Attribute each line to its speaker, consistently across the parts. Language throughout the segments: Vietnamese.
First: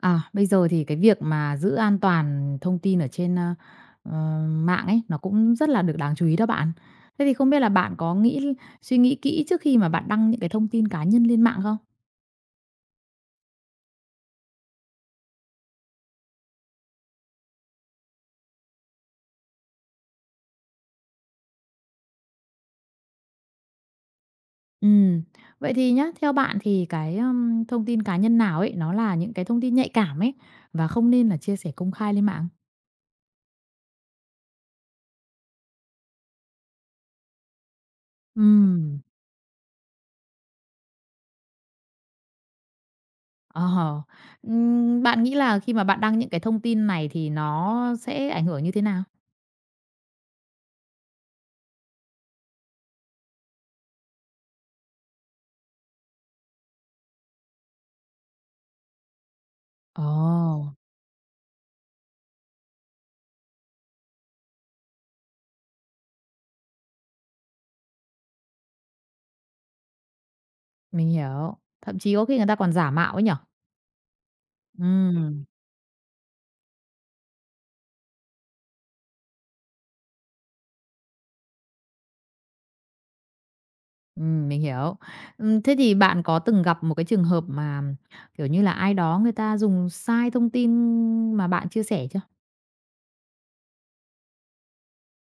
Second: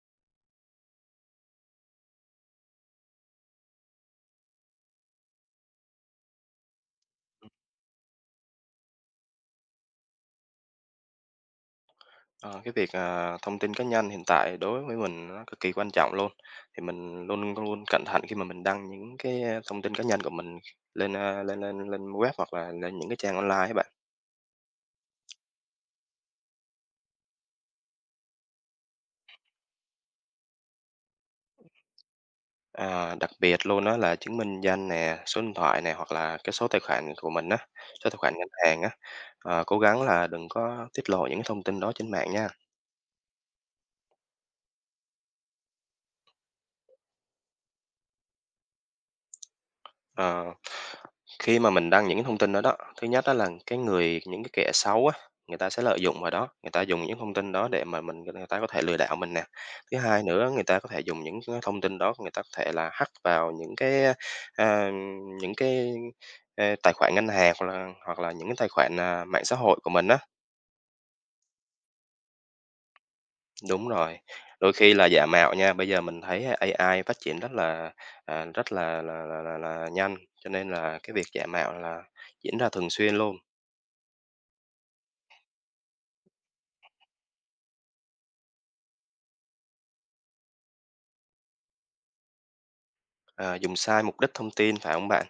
Speaker 1: À, bây giờ thì cái việc mà giữ an toàn thông tin ở trên, ờ, mạng ấy, nó cũng rất là được đáng chú ý đó bạn. Thế thì không biết là bạn có suy nghĩ kỹ trước khi mà bạn đăng những cái thông tin cá nhân lên mạng không?
Speaker 2: Thông tin cá nhân hiện tại đối với mình nó cực kỳ quan trọng luôn, thì mình luôn luôn cẩn thận khi mà mình đăng những cái, thông tin cá nhân của mình lên web hoặc là lên những cái trang online á bạn.
Speaker 1: Ừ. Vậy thì nhá, theo bạn thì thông tin cá nhân nào ấy, nó là những cái thông tin nhạy cảm ấy, và không nên là chia sẻ công khai lên mạng?
Speaker 2: Đặc biệt luôn đó là chứng minh danh nè, số điện thoại nè, hoặc là cái số tài khoản của mình á, số tài khoản ngân hàng á,
Speaker 1: Ừm,
Speaker 2: cố gắng là đừng có tiết lộ những cái thông tin đó trên mạng nha.
Speaker 1: ờ, bạn nghĩ là khi mà bạn đăng những cái thông tin này thì nó sẽ ảnh hưởng như thế nào?
Speaker 2: Ờ, Khi mà mình đăng những cái thông tin đó đó, thứ nhất đó là cái người những cái kẻ xấu á, người ta sẽ lợi dụng vào đó, người ta dùng những thông tin đó để mà mình người ta có thể lừa đảo mình nè. Thứ
Speaker 1: Ồ.
Speaker 2: hai nữa, người ta có thể dùng những cái thông tin đó, người ta có thể là hack vào những cái, à, những cái, tài khoản ngân hàng hoặc là những cái tài khoản, mạng xã hội của mình á.
Speaker 1: Mình hiểu, thậm chí có khi người ta còn giả mạo ấy nhỉ?
Speaker 2: Đúng rồi, đôi khi là giả
Speaker 1: Ừm,
Speaker 2: mạo nha. Bây giờ mình thấy AI phát triển rất là, rất là nhanh, cho nên là cái việc giả mạo là diễn ra thường xuyên luôn,
Speaker 1: mình hiểu. Thế thì bạn có từng gặp một cái trường hợp mà, kiểu như là, ai đó người ta dùng sai thông tin mà bạn chia sẻ chưa?
Speaker 2: ờ, dùng sai mục đích thông tin, phải không bạn?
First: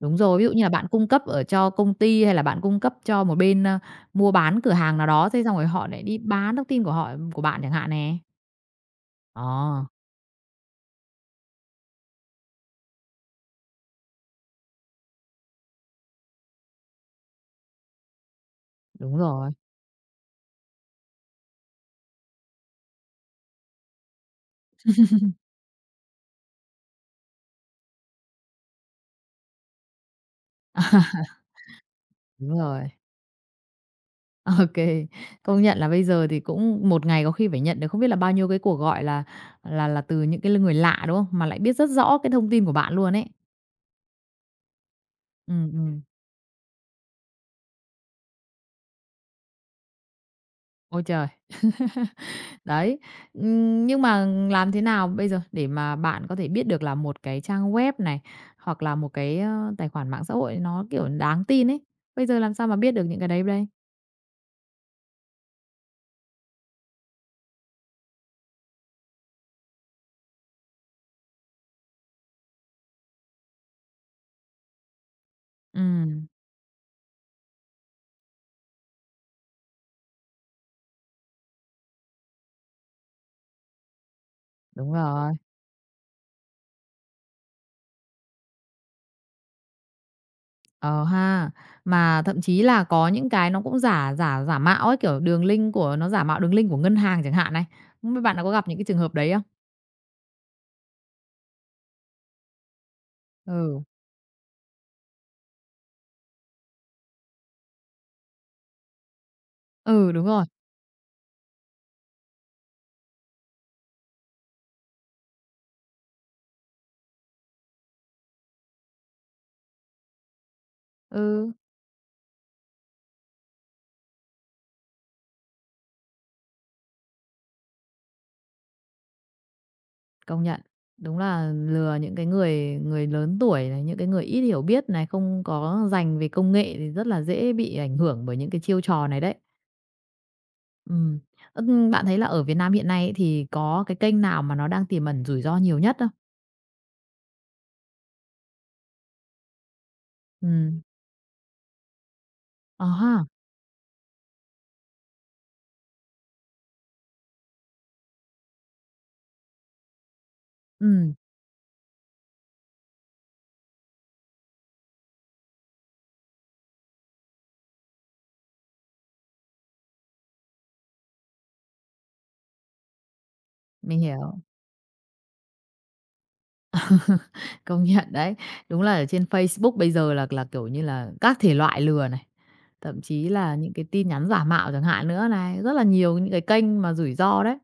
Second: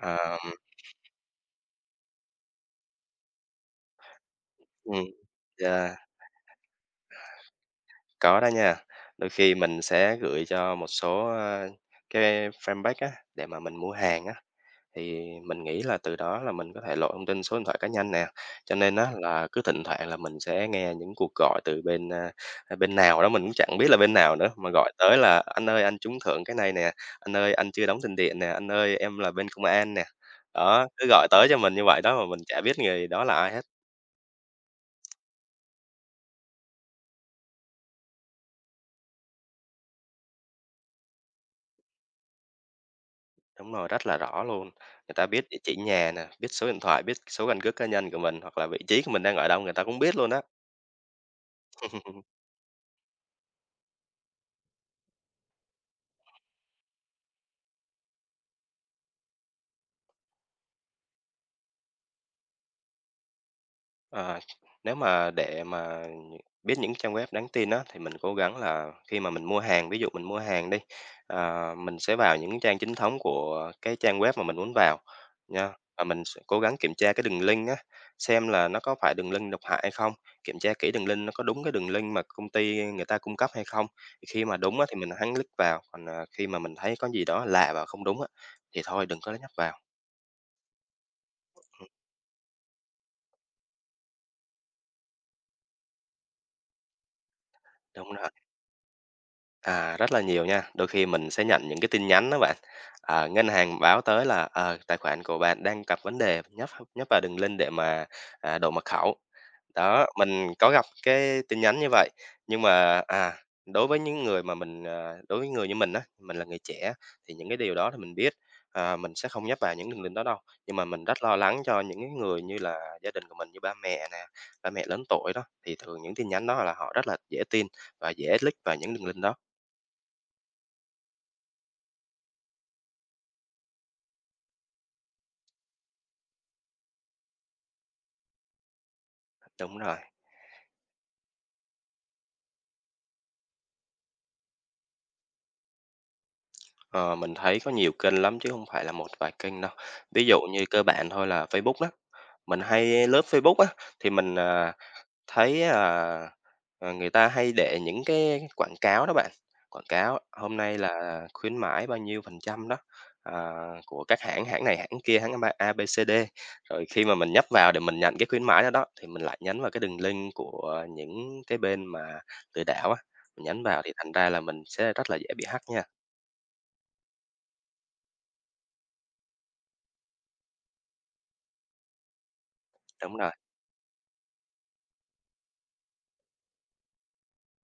Speaker 1: Đúng rồi, ví dụ như là bạn cung cấp ở cho công ty hay là bạn cung cấp cho một bên, mua bán cửa hàng
Speaker 2: ừm,
Speaker 1: nào đó, thế xong rồi họ
Speaker 2: yeah,
Speaker 1: lại đi bán thông tin của họ của bạn chẳng hạn nè.
Speaker 2: có đó nha. Đôi
Speaker 1: Ờ,
Speaker 2: khi mình sẽ gửi cho một số, cái fanpage á, để mà mình mua hàng á. Thì mình nghĩ là từ đó là mình có thể lộ thông tin số điện thoại cá nhân nè, cho nên á
Speaker 1: đúng
Speaker 2: là
Speaker 1: rồi,
Speaker 2: cứ thỉnh thoảng là mình sẽ nghe những cuộc gọi từ bên nào đó mình cũng chẳng biết là bên nào nữa, mà gọi tới là "Anh ơi, anh trúng thưởng cái này nè, anh ơi, anh chưa đóng tiền điện nè, anh ơi, em là bên công an nè." Đó, cứ gọi tới cho mình như vậy đó mà mình
Speaker 1: đúng
Speaker 2: chả biết
Speaker 1: rồi.
Speaker 2: người đó là ai hết.
Speaker 1: OK, công nhận là bây giờ thì cũng một ngày có khi phải nhận được không biết là bao nhiêu cái cuộc gọi là từ những cái l người lạ, đúng không? Mà lại biết rất rõ cái thông tin của bạn luôn ấy.
Speaker 2: Đúng rồi, rất là rõ luôn, người ta biết
Speaker 1: Ừ,
Speaker 2: địa chỉ
Speaker 1: ừm.
Speaker 2: nhà nè, biết số điện thoại, biết số căn cước cá nhân của mình, hoặc là vị trí của mình đang ở đâu người ta cũng biết luôn á.
Speaker 1: Ôi trời! Đấy, nhưng mà làm thế nào bây giờ để mà bạn có thể biết được là một cái trang web này, hoặc là một tài khoản mạng xã hội nó, kiểu, đáng tin ấy? Bây giờ làm sao mà biết được những cái đấy đây?
Speaker 2: À, nếu mà để mà nhị- Biết những trang web đáng tin á, thì mình cố gắng là khi mà mình mua hàng, ví dụ mình mua hàng đi, mình sẽ vào những trang chính thống của cái trang web mà mình muốn vào nha.
Speaker 1: Ừ,
Speaker 2: Và mình sẽ cố gắng kiểm tra cái đường link á, xem là nó có phải đường link độc hại hay không, kiểm tra kỹ đường link nó có đúng cái đường link mà công ty người ta cung cấp hay không. Thì khi mà đúng á,
Speaker 1: đúng
Speaker 2: thì mình
Speaker 1: rồi.
Speaker 2: hắn click vào, còn khi mà mình thấy có gì đó lạ và không đúng á, thì thôi đừng có nhấp vào.
Speaker 1: Ờ ha. Mà thậm chí là có những cái nó cũng giả giả giả mạo ấy, kiểu, đường link của nó giả mạo đường link của ngân hàng chẳng hạn này.
Speaker 2: Đúng.
Speaker 1: Không biết bạn đã có gặp những cái trường hợp đấy không?
Speaker 2: Rất là nhiều nha. Đôi khi mình sẽ nhận những cái tin nhắn đó bạn. Ngân hàng
Speaker 1: Ừ,
Speaker 2: báo tới là tài khoản của bạn đang gặp vấn đề, nhấp nhấp vào đường link để mà đổi mật khẩu. Đó,
Speaker 1: ừ, đúng rồi,
Speaker 2: mình có gặp cái tin nhắn như vậy. Nhưng mà đối với những người mà đối với người như mình á, mình là người trẻ thì những cái điều đó thì mình biết. Mình sẽ không nhấp vào những đường link đó đâu. Nhưng mà mình rất lo
Speaker 1: ừ,
Speaker 2: lắng cho những cái người như là gia đình của mình như ba mẹ nè, ba mẹ lớn tuổi đó thì thường những tin nhắn đó là họ rất là dễ tin và dễ click vào những đường link đó.
Speaker 1: công nhận. Đúng là lừa những cái người người lớn tuổi này, những cái người ít hiểu biết này, không có dành về công nghệ thì rất là dễ bị ảnh hưởng bởi những cái chiêu trò này đấy.
Speaker 2: Đúng rồi.
Speaker 1: Ừ. Ừm. Bạn thấy là ở Việt Nam hiện nay ấy thì có cái kênh nào mà nó đang tiềm ẩn rủi ro nhiều nhất không?
Speaker 2: Ờ, mình thấy có nhiều kênh lắm chứ không phải là một vài kênh đâu. Ví dụ như
Speaker 1: Ừm.
Speaker 2: cơ bản thôi là Facebook đó. Mình
Speaker 1: Ờ
Speaker 2: hay
Speaker 1: ha,
Speaker 2: lướt Facebook á thì mình, thấy, người ta hay để những cái quảng cáo đó bạn, quảng cáo hôm nay
Speaker 1: ừm,
Speaker 2: là khuyến mãi bao nhiêu phần trăm đó, à, của các hãng, hãng này, hãng kia, hãng A A, B, C, D. Rồi khi mà mình nhấp vào để mình nhận cái khuyến mãi đó đó, thì mình lại nhấn vào cái đường link của những cái bên mà lừa đảo á, mình nhấn vào thì
Speaker 1: mình
Speaker 2: thành ra là
Speaker 1: hiểu.
Speaker 2: mình sẽ rất là dễ bị hack nha.
Speaker 1: Công nhận đấy. Đúng là ở trên Facebook bây giờ là, kiểu như là, các thể loại lừa này, thậm
Speaker 2: Đúng
Speaker 1: chí
Speaker 2: rồi,
Speaker 1: là những cái tin nhắn giả mạo chẳng hạn nữa này, rất là nhiều những cái kênh mà rủi ro đấy.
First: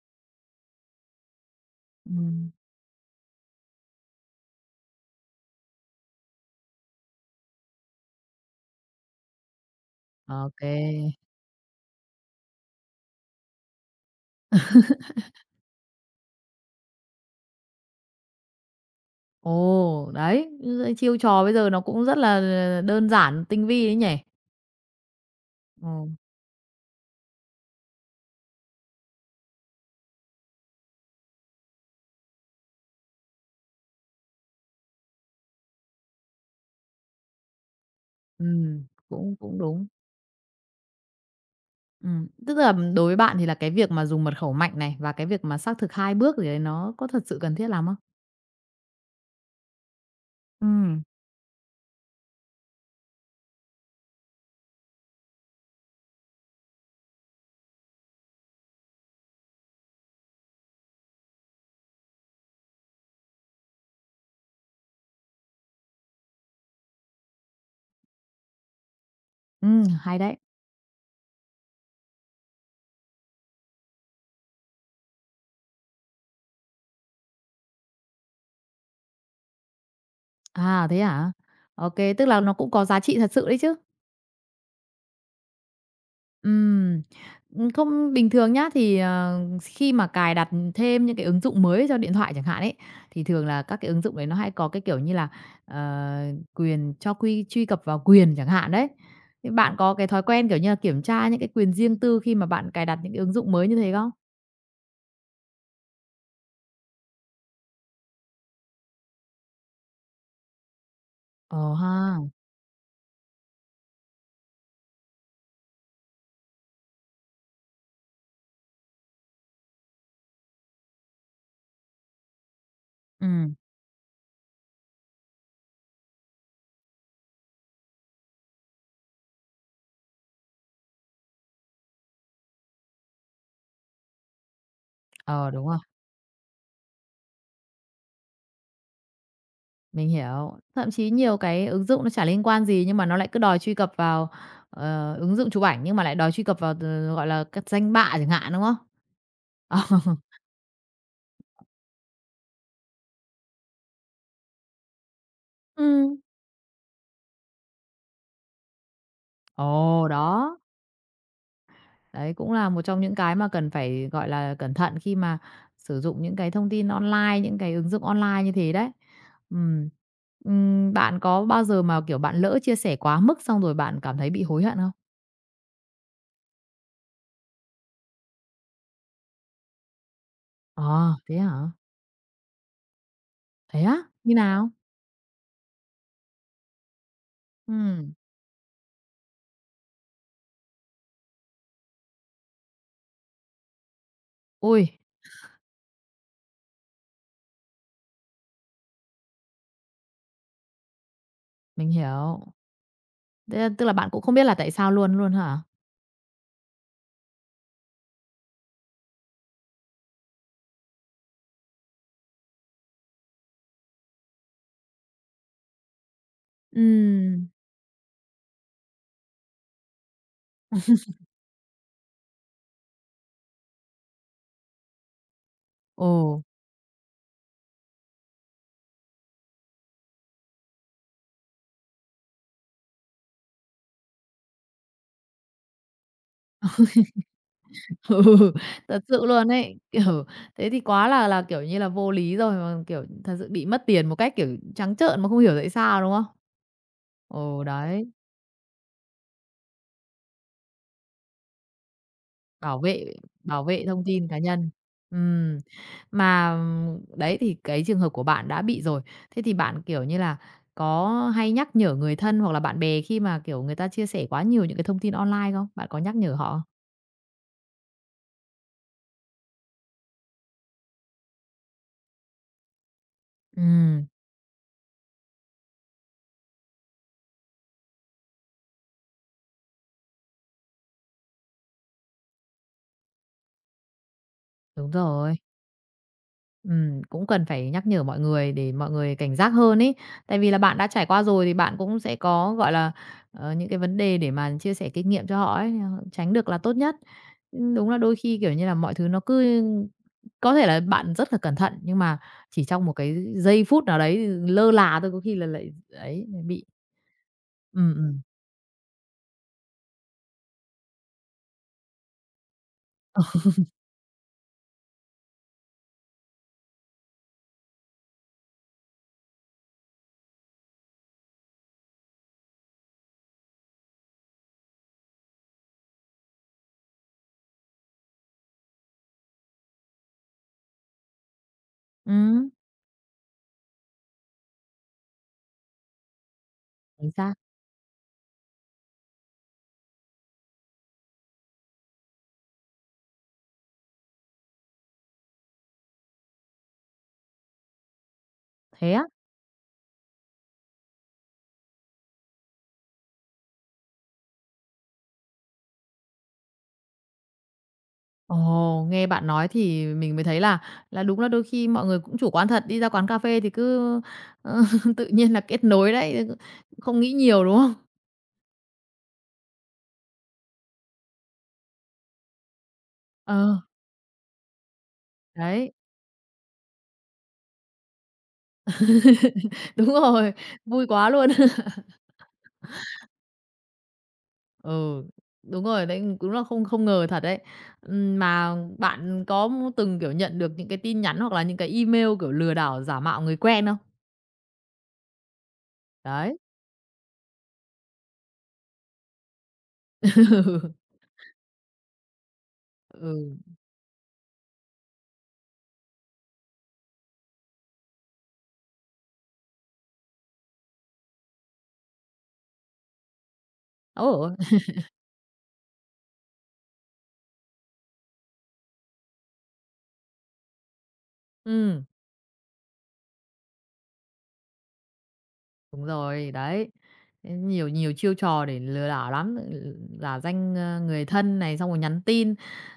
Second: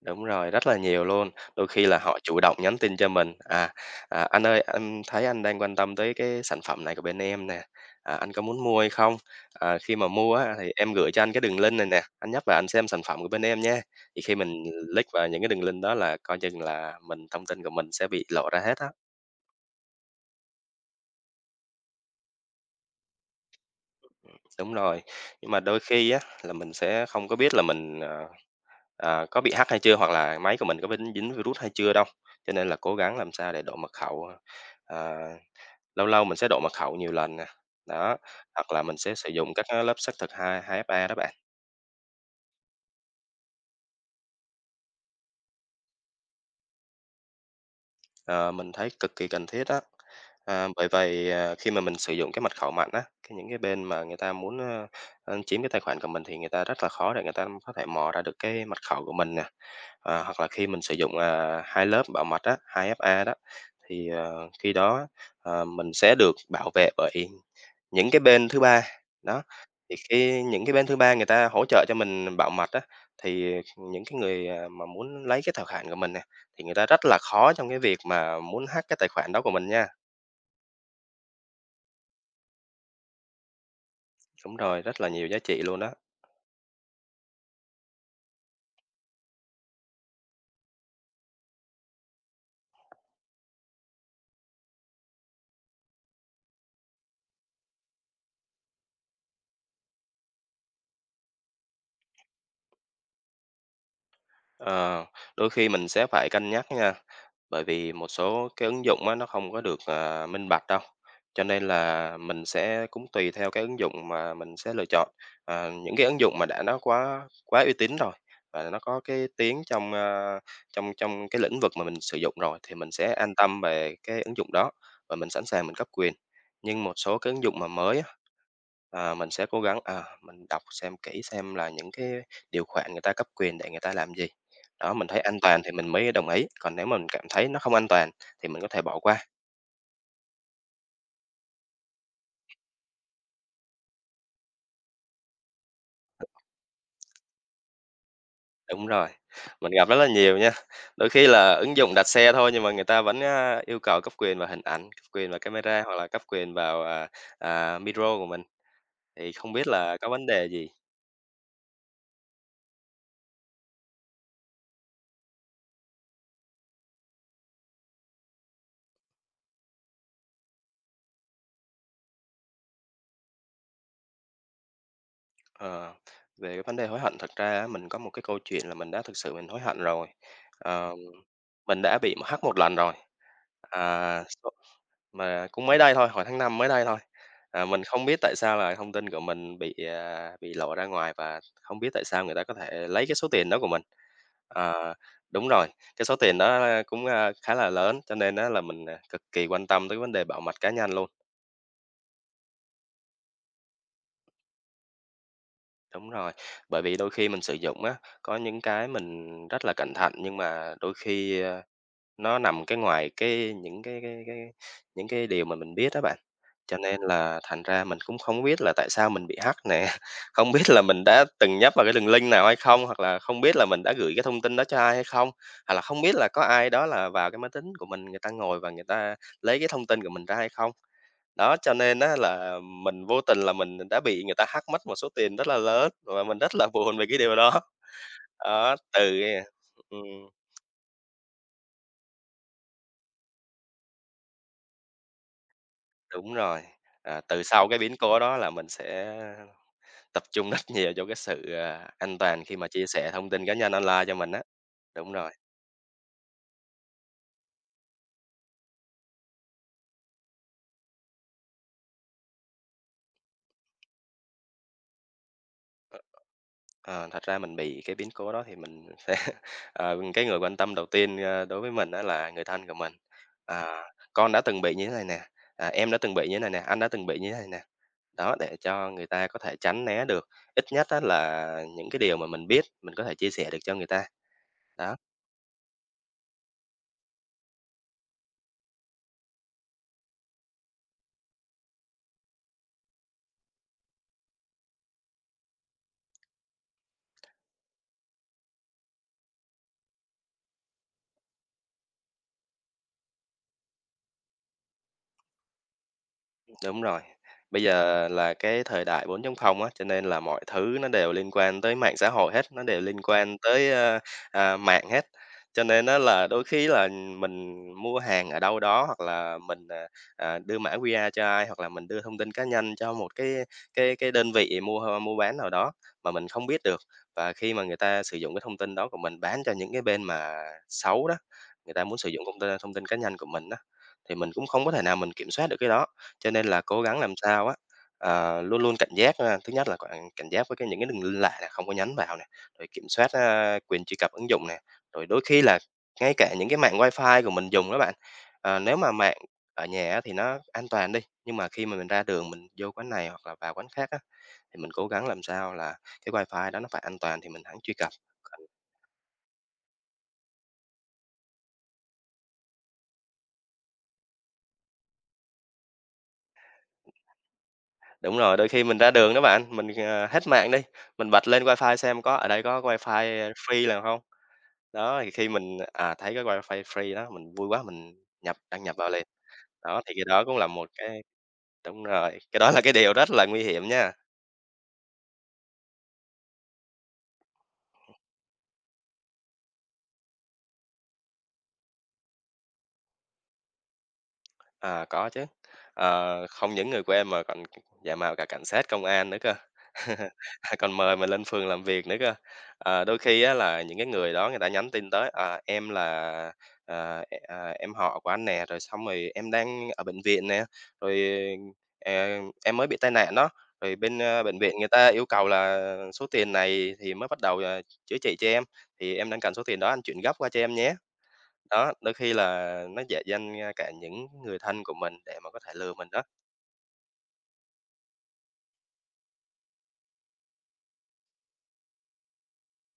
Speaker 2: đúng rồi, rất là nhiều luôn. Đôi khi là họ chủ
Speaker 1: Ừm,
Speaker 2: động nhắn tin cho mình, "Anh ơi, anh thấy anh đang quan tâm tới cái sản phẩm này của bên em nè, anh có muốn mua hay không? Khi mà mua
Speaker 1: ô
Speaker 2: á thì em gửi cho anh cái đường link này nè, anh nhấp vào anh xem sản phẩm của bên em nha." Thì khi mình click vào những cái đường link đó là coi chừng là mình thông tin của mình sẽ bị lộ ra hết á.
Speaker 1: Ồ, đấy, chiêu trò bây giờ nó cũng rất là đơn giản, tinh vi đấy nhỉ?
Speaker 2: Đúng rồi, nhưng mà đôi
Speaker 1: Ờ,
Speaker 2: khi á là mình sẽ không có biết là mình, có bị hack hay chưa, hoặc là máy của mình có bị dính dính virus hay chưa đâu. Cho nên là cố gắng làm sao để đổi mật khẩu, ờ, lâu lâu mình sẽ đổi mật khẩu nhiều lần nè, đó, hoặc là
Speaker 1: ừm,
Speaker 2: mình sẽ sử
Speaker 1: cũng
Speaker 2: dụng
Speaker 1: cũng
Speaker 2: các cái
Speaker 1: đúng.
Speaker 2: lớp xác thực hai hai fa đó bạn.
Speaker 1: Tức là đối với bạn thì là cái việc mà dùng mật khẩu mạnh này và cái việc mà xác thực 2 bước thì đấy nó có thật sự cần thiết lắm không?
Speaker 2: Ờ, mình thấy cực kỳ cần thiết á. Bởi
Speaker 1: Ừm,
Speaker 2: vậy, khi mà mình sử dụng cái mật khẩu mạnh á, cái những cái bên mà người ta muốn, ơ, ơ, chiếm cái tài khoản của mình thì người ta rất là khó để người ta có thể mò ra được cái mật khẩu của mình nè, hoặc là khi mình sử dụng, 2 lớp bảo mật á, 2FA đó. Thì, khi đó, mình sẽ được bảo vệ bởi những cái bên thứ ba, đó. Thì
Speaker 1: hay đấy.
Speaker 2: khi những cái bên thứ ba người ta hỗ trợ cho mình bảo mật á, thì những cái người, mà muốn lấy cái tài khoản của mình nè, thì người ta rất là khó trong cái việc mà muốn hack cái tài khoản đó của mình nha.
Speaker 1: À, thế hả? OK, tức là nó cũng có giá trị thật sự đấy chứ.
Speaker 2: Đúng rồi, rất là nhiều giá trị luôn đó.
Speaker 1: Ừm, không, bình thường nhá, thì, khi mà cài đặt thêm những cái ứng dụng mới cho điện thoại chẳng hạn ấy, thì thường là các cái ứng dụng đấy nó hay có cái, kiểu như là, ờ, quyền cho truy cập vào quyền chẳng hạn đấy. Thì bạn có cái thói quen, kiểu như là, kiểm tra những cái quyền riêng tư khi mà bạn cài đặt những cái ứng dụng mới như thế không?
Speaker 2: Ờ, Đôi khi mình sẽ phải cân nhắc nha. Bởi vì một số cái ứng dụng á, nó không có được, minh bạch đâu, cho nên
Speaker 1: Ờ
Speaker 2: là
Speaker 1: ha,
Speaker 2: mình sẽ cũng tùy theo cái ứng dụng mà mình sẽ lựa chọn. Những cái ứng dụng mà đã nó quá quá uy tín rồi và nó có cái tiếng trong, trong cái lĩnh vực mà mình sử dụng rồi thì mình sẽ
Speaker 1: ừ
Speaker 2: an tâm về cái ứng dụng đó và mình sẵn sàng mình cấp quyền. Nhưng một số cái ứng dụng mà mới á, mình sẽ cố gắng, mình đọc xem kỹ xem là những cái điều khoản người ta cấp quyền để người ta làm gì. Đó, mình thấy an
Speaker 1: ờ,
Speaker 2: toàn
Speaker 1: đúng
Speaker 2: thì
Speaker 1: rồi.
Speaker 2: mình mới đồng ý, còn nếu mà mình cảm thấy nó không an toàn thì mình có thể bỏ qua.
Speaker 1: Mình hiểu. Thậm chí nhiều cái ứng dụng nó chả liên quan gì nhưng mà nó lại cứ đòi truy cập vào, ứng dụng chụp ảnh nhưng mà lại đòi truy cập vào gọi là, các danh bạ chẳng hạn, đúng không?
Speaker 2: Đúng rồi, mình gặp rất là nhiều nha. Đôi khi là ứng dụng đặt xe thôi nhưng mà người ta vẫn, yêu cầu cấp quyền vào hình ảnh, cấp quyền vào
Speaker 1: Ừ,
Speaker 2: camera hoặc là
Speaker 1: Ừm.
Speaker 2: cấp quyền vào, micro của mình, thì không biết là
Speaker 1: Ồ,
Speaker 2: có vấn đề
Speaker 1: đó.
Speaker 2: gì?
Speaker 1: Đấy cũng là một trong những cái mà cần phải, gọi là, cẩn thận khi mà sử dụng những cái thông tin online, những cái ứng dụng online như thế đấy. Ừm. Bạn có bao giờ mà, kiểu, bạn lỡ chia sẻ quá mức xong rồi bạn cảm thấy bị hối hận không?
Speaker 2: Ờ, Về cái vấn đề hối hận thật ra á, mình có một cái câu chuyện là mình đã thực sự mình hối hận rồi. Ờm,
Speaker 1: Ờ, thế hả?
Speaker 2: mình đã bị hack một lần rồi.
Speaker 1: Thế á?
Speaker 2: à
Speaker 1: Như nào?
Speaker 2: Mà cũng mới đây thôi, hồi tháng 5 mới đây thôi. Mình không
Speaker 1: Ừm.
Speaker 2: biết tại sao là thông tin của mình bị, bị lộ ra ngoài và không biết tại sao người ta có thể lấy cái số tiền đó của mình. Ờ,
Speaker 1: Ui.
Speaker 2: Đúng rồi, cái số tiền đó cũng, khá là lớn, cho nên đó là mình, cực kỳ quan tâm tới vấn đề bảo mật cá nhân luôn.
Speaker 1: Mình hiểu. Thế là tức là bạn cũng không biết là tại sao luôn luôn hả?
Speaker 2: Đúng rồi, bởi vì đôi khi mình sử dụng á, có những cái mình rất là cẩn thận nhưng mà đôi khi, nó nằm cái ngoài cái những cái điều mà mình biết đó bạn. Cho nên là
Speaker 1: Ừm.
Speaker 2: thành ra mình cũng không biết là tại sao mình bị hack nè, không biết là mình đã từng nhấp vào cái đường link nào hay không, hoặc là không biết là mình đã gửi cái thông tin đó cho ai hay không, hoặc là không
Speaker 1: Ồ,
Speaker 2: biết là có ai đó là vào cái máy tính của mình, người ta ngồi và người ta lấy cái thông tin của mình ra hay không. Đó, cho nên á là mình vô tình là mình đã bị người ta hack mất một số tiền rất là lớn và mình rất là buồn về cái điều đó.
Speaker 1: ừ,
Speaker 2: Đó,
Speaker 1: thật
Speaker 2: từ,
Speaker 1: sự
Speaker 2: à
Speaker 1: luôn ấy. Kiểu, thế thì quá là, kiểu như là, vô lý rồi, mà, kiểu, thật sự bị mất tiền một cách, kiểu, trắng trợn mà không hiểu tại sao, đúng không?
Speaker 2: Đúng rồi, từ
Speaker 1: Ồ
Speaker 2: sau cái biến
Speaker 1: đấy,
Speaker 2: cố đó là mình sẽ tập trung rất nhiều cho cái sự, an toàn khi mà
Speaker 1: bảo
Speaker 2: chia sẻ
Speaker 1: vệ
Speaker 2: thông tin cá
Speaker 1: bảo
Speaker 2: nhân
Speaker 1: vệ thông
Speaker 2: online cho
Speaker 1: tin
Speaker 2: mình
Speaker 1: cá
Speaker 2: á.
Speaker 1: nhân.
Speaker 2: Đúng rồi.
Speaker 1: Ừm, mà đấy, thì cái trường hợp của bạn đã bị rồi. Thế thì bạn, kiểu như là, có hay nhắc nhở người thân hoặc là bạn bè khi mà, kiểu, người ta chia sẻ quá nhiều những cái thông tin online không? Bạn có nhắc nhở họ không?
Speaker 2: Ờ, Thật ra mình bị cái biến cố đó thì mình sẽ cái người quan tâm đầu tiên, đối với mình đó là người thân của mình. "À,
Speaker 1: Ừm.
Speaker 2: con đã từng bị như thế này nè, à, em đã từng bị như thế này nè, anh đã từng bị như thế này nè." Đó, để cho người ta có thể tránh né được, ít nhất á là những cái điều mà mình biết mình có thể chia sẻ được cho người ta.
Speaker 1: Đúng
Speaker 2: Đó.
Speaker 1: rồi. Cũng cần phải nhắc nhở mọi người để mọi người cảnh giác hơn ấy. Tại vì là bạn đã trải qua rồi thì bạn cũng sẽ có, gọi là, những cái vấn đề để mà chia sẻ kinh nghiệm cho họ ấy, tránh được là tốt nhất. Ưm, đúng là đôi khi, kiểu như là, mọi thứ nó cứ có thể là bạn rất là cẩn thận, nhưng mà chỉ trong một cái giây phút nào đấy lơ là thôi có khi là lại ấy, bị
Speaker 2: Đúng rồi. Bây
Speaker 1: ừm,
Speaker 2: giờ
Speaker 1: ừm.
Speaker 2: là cái thời đại 4.0 á, cho nên là mọi thứ nó đều liên quan tới mạng xã hội hết, nó đều liên quan tới, mạng hết. Cho nên á là đôi khi là mình mua hàng ở đâu đó hoặc là mình, đưa mã QR cho ai, hoặc là mình đưa thông tin cá nhân cho một cái đơn vị mua mua bán nào đó mà mình không biết được. Và khi mà người ta sử dụng cái thông tin đó của mình bán cho những cái bên mà xấu đó, người ta muốn sử dụng thông
Speaker 1: Ừm,
Speaker 2: tin thông tin cá nhân của mình đó, thì mình cũng không có thể nào mình kiểm soát được cái đó. Cho nên là cố gắng
Speaker 1: chính
Speaker 2: làm
Speaker 1: xác.
Speaker 2: sao á, ờ, luôn luôn cảnh giác ha. Thứ nhất là cảnh cảnh giác với cái những cái đường link lạ là không có nhấn vào nè, rồi kiểm soát, quyền truy cập ứng dụng nè, rồi đôi khi là ngay cả những cái mạng wifi của mình dùng đó bạn, ờ, nếu
Speaker 1: Thế
Speaker 2: mà
Speaker 1: á?
Speaker 2: mạng ở nhà á thì nó an toàn đi, nhưng mà khi mà mình ra đường mình vô quán này hoặc là vào quán khác á, thì mình cố gắng làm sao là cái wifi đó nó phải an toàn thì mình hẵng truy cập.
Speaker 1: Ồ, nghe bạn nói thì mình mới thấy là đúng là đôi khi mọi người cũng chủ quan thật, đi ra quán cà phê thì cứ, ơ, tự nhiên là kết nối đấy, không nghĩ nhiều, đúng không?
Speaker 2: Đúng rồi, đôi khi mình ra đường đó bạn, mình, ờ, hết mạng đi, mình bật lên wifi xem có ở đây có wifi ờ,
Speaker 1: Ờ,
Speaker 2: free là không? Đó, thì khi mình,
Speaker 1: đấy,
Speaker 2: thấy cái wifi free đó, mình vui quá mình nhập đăng nhập vào liền. Đó,
Speaker 1: đúng
Speaker 2: thì cái đó
Speaker 1: rồi,
Speaker 2: cũng là một
Speaker 1: vui
Speaker 2: cái
Speaker 1: quá luôn.
Speaker 2: Đúng rồi, cái đó là cái điều rất là nguy hiểm nha.
Speaker 1: Ừ, đúng rồi, đấy, đúng là không không ngờ thật đấy. Mà bạn có từng, kiểu, nhận được những cái tin nhắn hoặc là những cái email, kiểu, lừa đảo giả mạo người quen không?
Speaker 2: À, có chứ. Ờ,
Speaker 1: Đấy.
Speaker 2: không những người của em mà còn giả mạo cả cảnh sát, công an nữa cơ, còn mời mình lên phường làm việc nữa cơ. Ờ, đôi
Speaker 1: Ừ.
Speaker 2: khi á
Speaker 1: Ừ.
Speaker 2: là những cái người đó người ta nhắn tin tới, à, "Em là, em họ của anh nè, rồi xong rồi em đang ở bệnh viện nè, rồi, ờ, em mới bị tai nạn đó, rồi bên,
Speaker 1: Ồ!
Speaker 2: bệnh viện người ta yêu cầu là số tiền này thì mới bắt đầu, chữa trị cho em, thì em đang cần số tiền đó anh chuyển gấp qua cho em nhé." Đó,
Speaker 1: Ừm.
Speaker 2: đôi khi là nó dạ danh, cả những người thân của mình để mà có thể lừa
Speaker 1: Đúng
Speaker 2: mình đó.
Speaker 1: rồi, đấy. Thế nhiều nhiều chiêu trò để lừa đảo lắm, ừ, giả danh, người thân này, xong rồi nhắn tin,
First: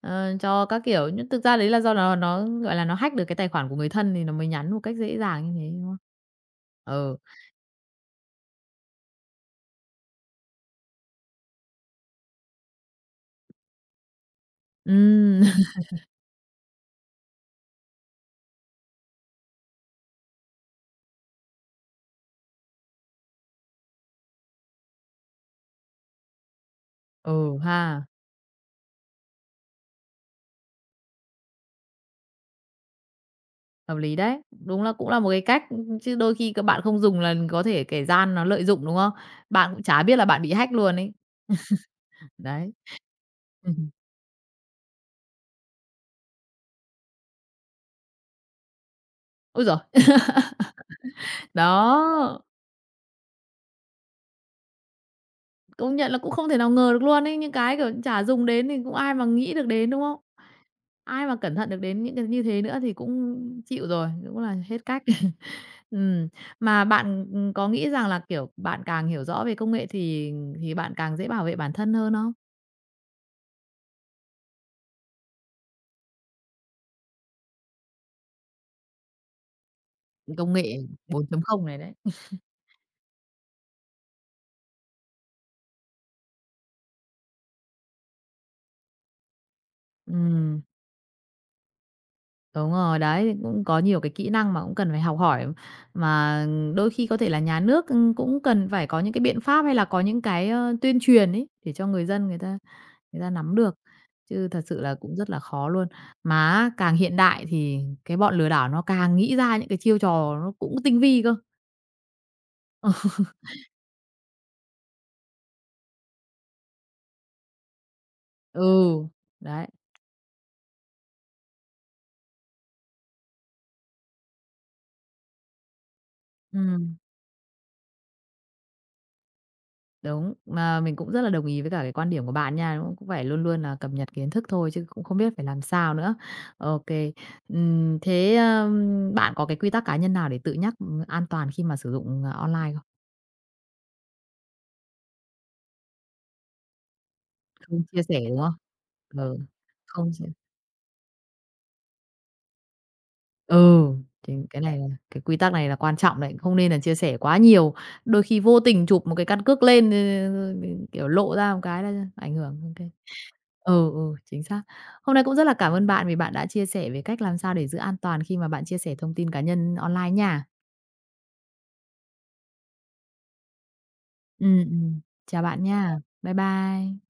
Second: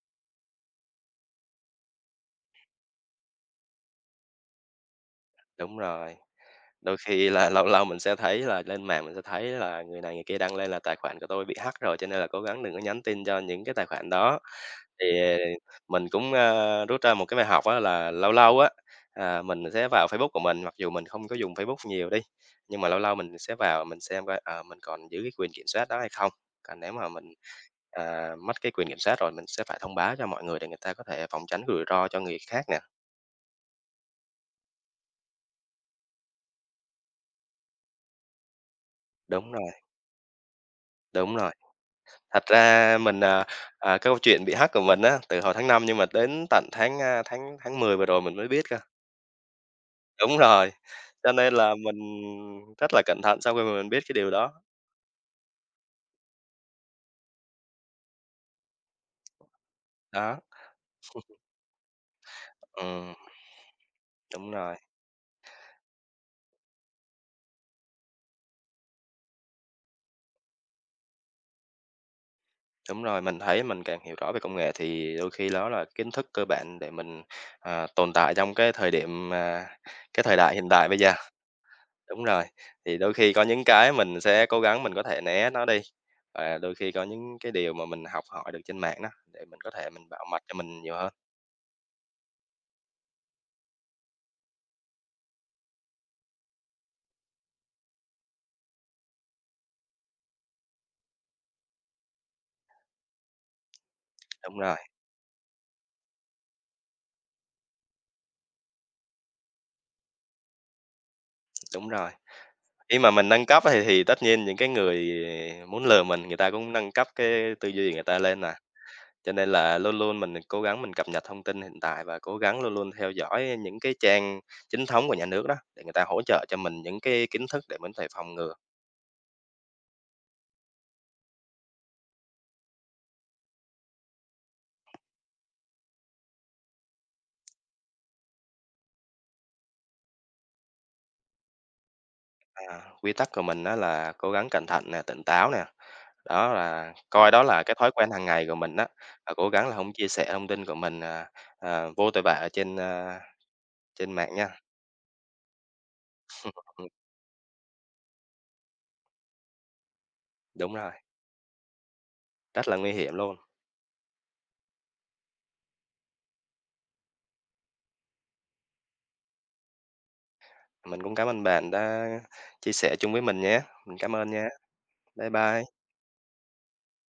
Speaker 1: cho các kiểu. Nhưng thực ra đấy là do nó, gọi là, nó hack được cái tài khoản của người thân thì nó mới nhắn một cách dễ dàng như thế,
Speaker 2: Đúng
Speaker 1: đúng không?
Speaker 2: rồi, đôi
Speaker 1: Ừ,
Speaker 2: khi là lâu lâu mình sẽ thấy là lên mạng mình sẽ thấy là người này người kia đăng lên là tài khoản của tôi bị hack rồi, cho nên là cố gắng đừng có nhắn tin cho những cái tài khoản đó. Thì, ờ,
Speaker 1: ừm,
Speaker 2: mình cũng, rút ra một cái bài học á là lâu lâu á, mình sẽ vào Facebook của mình, mặc dù mình không có dùng Facebook nhiều đi, nhưng mà lâu lâu mình sẽ vào mình xem coi, ờ, mình còn giữ cái quyền kiểm soát đó hay không? Còn nếu mà mình,
Speaker 1: ừ ha,
Speaker 2: mất cái quyền kiểm soát rồi mình sẽ phải thông báo cho mọi người để người ta có thể phòng tránh rủi ro cho người khác nè.
Speaker 1: hợp lý đấy. Đúng là cũng là một cái cách, chứ đôi khi các bạn không dùng là có thể kẻ gian nó lợi dụng, đúng không?
Speaker 2: Đúng
Speaker 1: Bạn
Speaker 2: rồi,
Speaker 1: cũng chả biết là bạn bị hack luôn ấy.
Speaker 2: đúng rồi. Thật
Speaker 1: Đấy.
Speaker 2: ra mình, à, à, Cái câu chuyện bị hack của mình á, từ hồi tháng 5 nhưng mà đến tận tháng, tháng 10 vừa rồi mình mới biết cơ.
Speaker 1: Ôi giời!
Speaker 2: Đúng rồi, cho nên là mình
Speaker 1: Đó.
Speaker 2: rất là cẩn thận sau khi mà mình biết cái điều đó.
Speaker 1: Công nhận là cũng không thể nào ngờ được luôn ấy, những cái, kiểu, chả dùng đến thì cũng ai mà nghĩ được đến, đúng không?
Speaker 2: Đó,
Speaker 1: Ai mà cẩn thận được đến những cái như thế nữa thì
Speaker 2: ừm,
Speaker 1: cũng chịu rồi, cũng
Speaker 2: đúng
Speaker 1: là
Speaker 2: rồi,
Speaker 1: hết cách. Ừm, mà bạn, có nghĩ rằng là, kiểu, bạn càng hiểu rõ về công nghệ thì bạn càng dễ bảo vệ bản thân hơn không?
Speaker 2: đúng rồi, mình thấy mình càng hiểu rõ về công nghệ thì đôi khi đó là kiến thức cơ bản để mình, tồn tại trong cái thời điểm mà cái thời
Speaker 1: Công
Speaker 2: đại hiện
Speaker 1: nghệ
Speaker 2: đại bây giờ.
Speaker 1: 4 không này đấy.
Speaker 2: Đúng rồi, thì đôi khi có những cái mình sẽ cố gắng mình có thể né nó đi, và đôi khi có những cái điều mà mình học hỏi được trên mạng đó, để mình có thể mình bảo mật cho
Speaker 1: Ừm.
Speaker 2: mình nhiều hơn.
Speaker 1: Đúng rồi, đấy, cũng có nhiều cái kỹ năng mà cũng cần phải học hỏi, mà đôi khi có thể là nhà nước, ưm, cũng cần phải có những cái biện pháp hay là có những cái, tuyên truyền ấy, để cho người dân người ta nắm được, chứ
Speaker 2: Đúng
Speaker 1: thật
Speaker 2: rồi,
Speaker 1: sự là cũng rất là khó luôn. Mà càng hiện đại thì cái bọn lừa đảo nó càng nghĩ ra những cái chiêu trò nó cũng tinh vi cơ.
Speaker 2: đúng rồi. Khi mà mình nâng cấp á thì tất nhiên những cái người muốn lừa mình, người ta cũng nâng cấp cái tư duy người ta lên à,
Speaker 1: Ừ,
Speaker 2: cho nên
Speaker 1: đấy,
Speaker 2: là luôn luôn mình cố gắng mình cập nhật thông tin hiện tại và cố gắng luôn luôn theo dõi những cái trang chính thống của nhà nước đó, để người ta hỗ trợ cho mình
Speaker 1: ừm.
Speaker 2: những cái kiến thức để mình có thể phòng ngừa.
Speaker 1: Đúng, mà mình cũng rất là đồng ý với cả cái quan điểm của bạn nha, đúng không? Cũng phải luôn luôn là cập nhật kiến thức thôi chứ cũng không biết phải làm sao nữa. OK. Thế bạn có cái quy tắc cá nhân nào để tự nhắc, an toàn khi mà sử dụng, online
Speaker 2: À,
Speaker 1: không?
Speaker 2: quy tắc của mình đó là cố gắng cẩn thận nè, tỉnh táo nè, đó là coi đó là cái
Speaker 1: Không
Speaker 2: thói
Speaker 1: chia
Speaker 2: quen
Speaker 1: sẻ,
Speaker 2: hàng
Speaker 1: đúng
Speaker 2: ngày
Speaker 1: không?
Speaker 2: của mình đó và
Speaker 1: Ừ,
Speaker 2: cố gắng là không chia
Speaker 1: không chia
Speaker 2: sẻ thông tin của mình, vô tội vạ ở trên,
Speaker 1: ừ,
Speaker 2: trên mạng
Speaker 1: chính
Speaker 2: nha.
Speaker 1: cái này là cái quy tắc này là quan trọng đấy, không nên là
Speaker 2: Ừm,
Speaker 1: chia sẻ quá nhiều. Đôi khi vô tình chụp một cái căn cước lên,
Speaker 2: đúng rồi,
Speaker 1: kiểu, lộ ra một cái là ảnh hưởng.
Speaker 2: rất là
Speaker 1: Ô
Speaker 2: nguy hiểm luôn.
Speaker 1: Ừ, chính xác. Hôm nay cũng rất là cảm ơn bạn vì bạn đã chia sẻ về cách làm sao để giữ an toàn khi mà bạn chia sẻ thông tin cá nhân online nha.
Speaker 2: Mình cũng cảm ơn bạn đã chia sẻ chung với mình nhé. Mình cảm ơn nha.
Speaker 1: Ừm, ừm,
Speaker 2: Bye
Speaker 1: chào bạn
Speaker 2: bye.
Speaker 1: nha. Bye bye.